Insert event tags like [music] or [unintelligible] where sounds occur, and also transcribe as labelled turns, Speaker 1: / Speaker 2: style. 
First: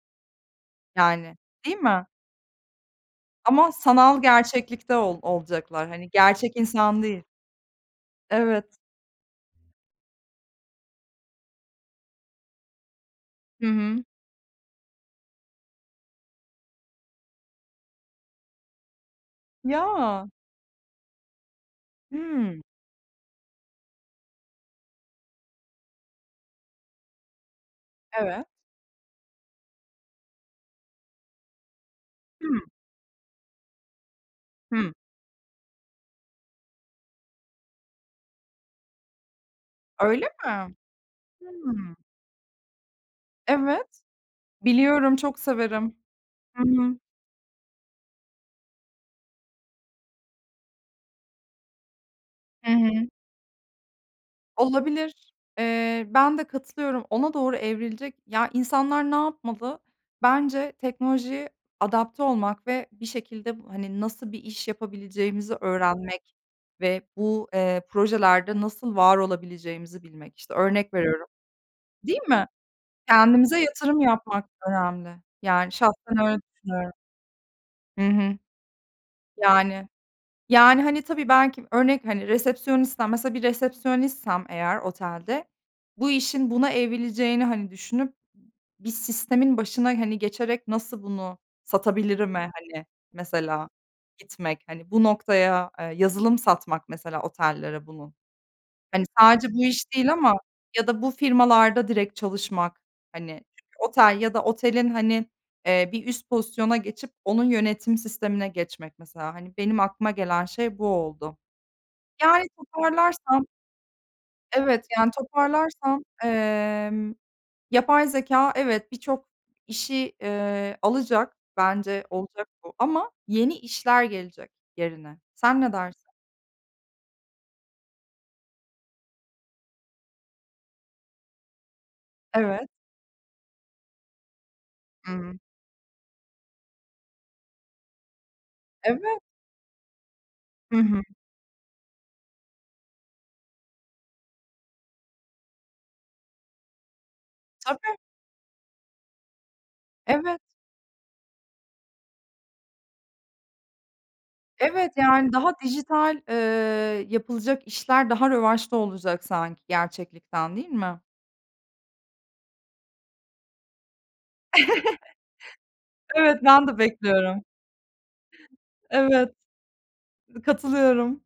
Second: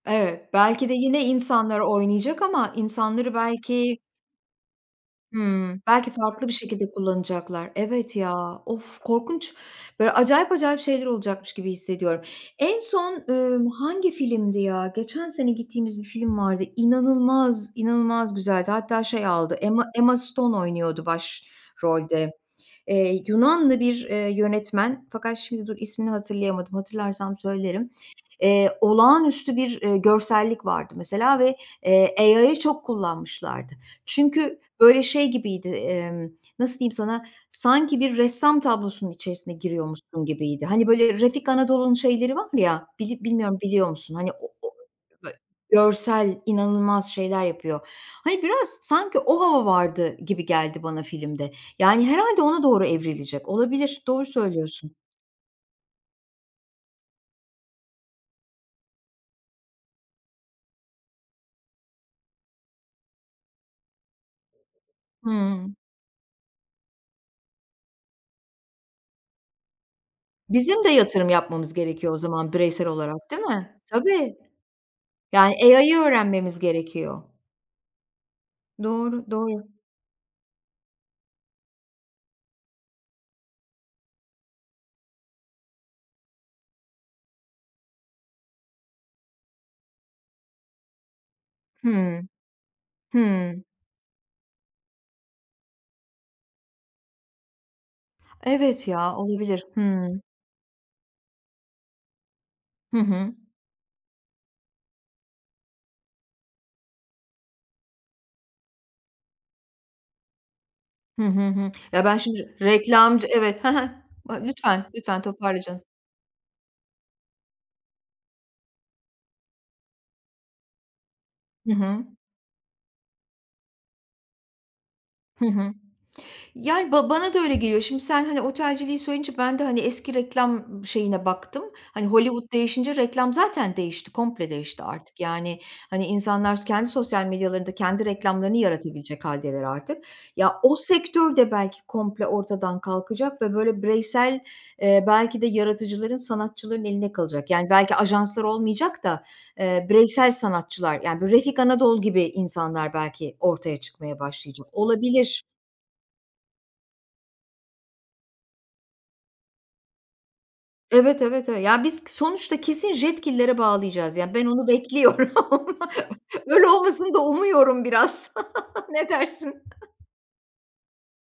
Speaker 1: Evet, belki de yine
Speaker 2: Yani, değil
Speaker 1: insanları
Speaker 2: mi?
Speaker 1: oynayacak ama insanları
Speaker 2: Ama
Speaker 1: belki
Speaker 2: sanal gerçeklikte ol
Speaker 1: Hımm,
Speaker 2: olacaklar. Hani,
Speaker 1: belki farklı bir
Speaker 2: gerçek
Speaker 1: şekilde
Speaker 2: insan değil.
Speaker 1: kullanacaklar. Evet ya,
Speaker 2: Evet.
Speaker 1: of korkunç. Böyle, acayip acayip şeyler olacakmış gibi hissediyorum. En son,
Speaker 2: Hı
Speaker 1: ımm,
Speaker 2: hı.
Speaker 1: hangi filmdi, ya? Geçen sene gittiğimiz bir film vardı, inanılmaz, inanılmaz güzeldi. Hatta şey aldı, Emma Emma
Speaker 2: Ya.
Speaker 1: Stone oynuyordu başrolde.
Speaker 2: Hıı.
Speaker 1: Eee, Yunanlı bir, eee, yönetmen fakat şimdi dur, ismini hatırlayamadım, hatırlarsam söylerim.
Speaker 2: Evet.
Speaker 1: Eee, olağanüstü bir, eee, görsellik vardı mesela ve, eee, AI'ı
Speaker 2: Hıı.
Speaker 1: çok kullanmışlardı. Çünkü
Speaker 2: Hıı.
Speaker 1: böyle, şey gibiydi, emm, nasıl diyeyim sana, sanki bir ressam tablosunun içerisine giriyormuşsun
Speaker 2: Öyle
Speaker 1: gibiydi.
Speaker 2: mi?
Speaker 1: Hani, böyle, Refik Anadol'un
Speaker 2: Hıı.
Speaker 1: şeyleri var ya, bili bilmiyorum, biliyor
Speaker 2: Evet,
Speaker 1: musun? Hani,
Speaker 2: biliyorum, çok
Speaker 1: [unintelligible]
Speaker 2: severim.
Speaker 1: görsel
Speaker 2: Hı hı.
Speaker 1: inanılmaz şeyler yapıyor. Hani, biraz sanki o hava vardı gibi geldi bana filmde. Yani, herhâlde ona
Speaker 2: Hı
Speaker 1: doğru
Speaker 2: hı.
Speaker 1: evrilecek. Olabilir, doğru söylüyorsun.
Speaker 2: Olabilir. Eee, ben de katılıyorum. Ona doğru evrilecek. Ya, insanlar ne yapmalı? Bence teknolojiye adapte olmak ve bir şekilde bu, hani, nasıl bir iş yapabileceğimizi
Speaker 1: Hıı.
Speaker 2: öğrenmek ve bu, eee, projelerde nasıl var olabileceğimizi bilmek işte
Speaker 1: Bizim de
Speaker 2: örnek veriyorum.
Speaker 1: yatırım yapmamız gerekiyor o
Speaker 2: Değil mi?
Speaker 1: zaman bireysel olarak değil
Speaker 2: Kendimize
Speaker 1: mi?
Speaker 2: yatırım
Speaker 1: Tabii
Speaker 2: yapmak önemli.
Speaker 1: yani
Speaker 2: Yani,
Speaker 1: AI'ı
Speaker 2: şahsen öyle
Speaker 1: öğrenmemiz
Speaker 2: düşünüyorum.
Speaker 1: gerekiyor.
Speaker 2: Hı hı.
Speaker 1: Doğru, doğru.
Speaker 2: Yani, yani, hani, tabii belki örnek, hani resepsiyonistsem, mesela bir resepsiyonistsem eğer otelde, bu işin buna evrileceğini, hani, düşünüp bir m sistemin başına, hani, geçerek nasıl bunu
Speaker 1: Hıı.
Speaker 2: satabilirim'e, hani,
Speaker 1: Hıı.
Speaker 2: mesela gitmek. Hani, bu noktaya, eee, yazılım satmak mesela otellere bunu.
Speaker 1: Evet
Speaker 2: Hani,
Speaker 1: ya,
Speaker 2: sadece bu
Speaker 1: olabilir.
Speaker 2: iş değil
Speaker 1: Hıı.
Speaker 2: ama ya da bu firmalarda direkt çalışmak,
Speaker 1: Hı hı.
Speaker 2: hani, otel ya da otelin, hani, eee, bir üst pozisyona geçip onun yönetim sistemine geçmek mesela. Hani, benim aklıma gelen şey bu
Speaker 1: Hı
Speaker 2: oldu.
Speaker 1: hı, hı. Ya ben,
Speaker 2: Yani
Speaker 1: şimdi, reklamcı
Speaker 2: toparlarsam
Speaker 1: evet, hı hı a, lütfen,
Speaker 2: Evet, yani
Speaker 1: lütfen toparla canım.
Speaker 2: toparlarsam, emm, yapay zekâ evet birçok işi, eee, alacak
Speaker 1: Hı
Speaker 2: bence
Speaker 1: hı.
Speaker 2: olacak bu ama yeni işler gelecek yerine.
Speaker 1: Hı
Speaker 2: Sen ne
Speaker 1: hı.
Speaker 2: dersin?
Speaker 1: Yani, ba bana da öyle geliyor. Şimdi sen, hani, otelciliği söyleyince ben de, hani, eski reklam şeyine baktım. Hani, Hollywood
Speaker 2: Evet.
Speaker 1: değişince reklam zaten değişti, komple değişti
Speaker 2: Hı
Speaker 1: artık.
Speaker 2: hı.
Speaker 1: Yani, hani, insanlar kendi sosyal medyalarında kendi reklamlarını
Speaker 2: Evet.
Speaker 1: yaratabilecek hâldeler artık. Ya o
Speaker 2: Hı hı.
Speaker 1: sektör de belki komple ortadan kalkacak ve, böyle, bireysel, eee, belki de, yaratıcıların, sanatçıların eline kalacak. Yani, belki,
Speaker 2: Tabii.
Speaker 1: ajanslar olmayacak da, eee, bireysel
Speaker 2: Evet.
Speaker 1: sanatçılar, yani, bu Refik Anadol gibi insanlar belki ortaya çıkmaya başlayacak.
Speaker 2: Evet, yani
Speaker 1: Olabilir.
Speaker 2: daha dijital, ııı, yapılacak işler daha revaçta olacak sanki gerçeklikten değil mi?
Speaker 1: Evet, evet, evet. Ya, biz sonuçta kesin Jetgiller'e bağlayacağız, yani, ben onu bekliyorum.
Speaker 2: [chuckles] Evet
Speaker 1: Öyle
Speaker 2: ben de
Speaker 1: olmasını da
Speaker 2: bekliyorum.
Speaker 1: umuyorum biraz. Ne
Speaker 2: Evet.
Speaker 1: dersin?
Speaker 2: Katılıyorum.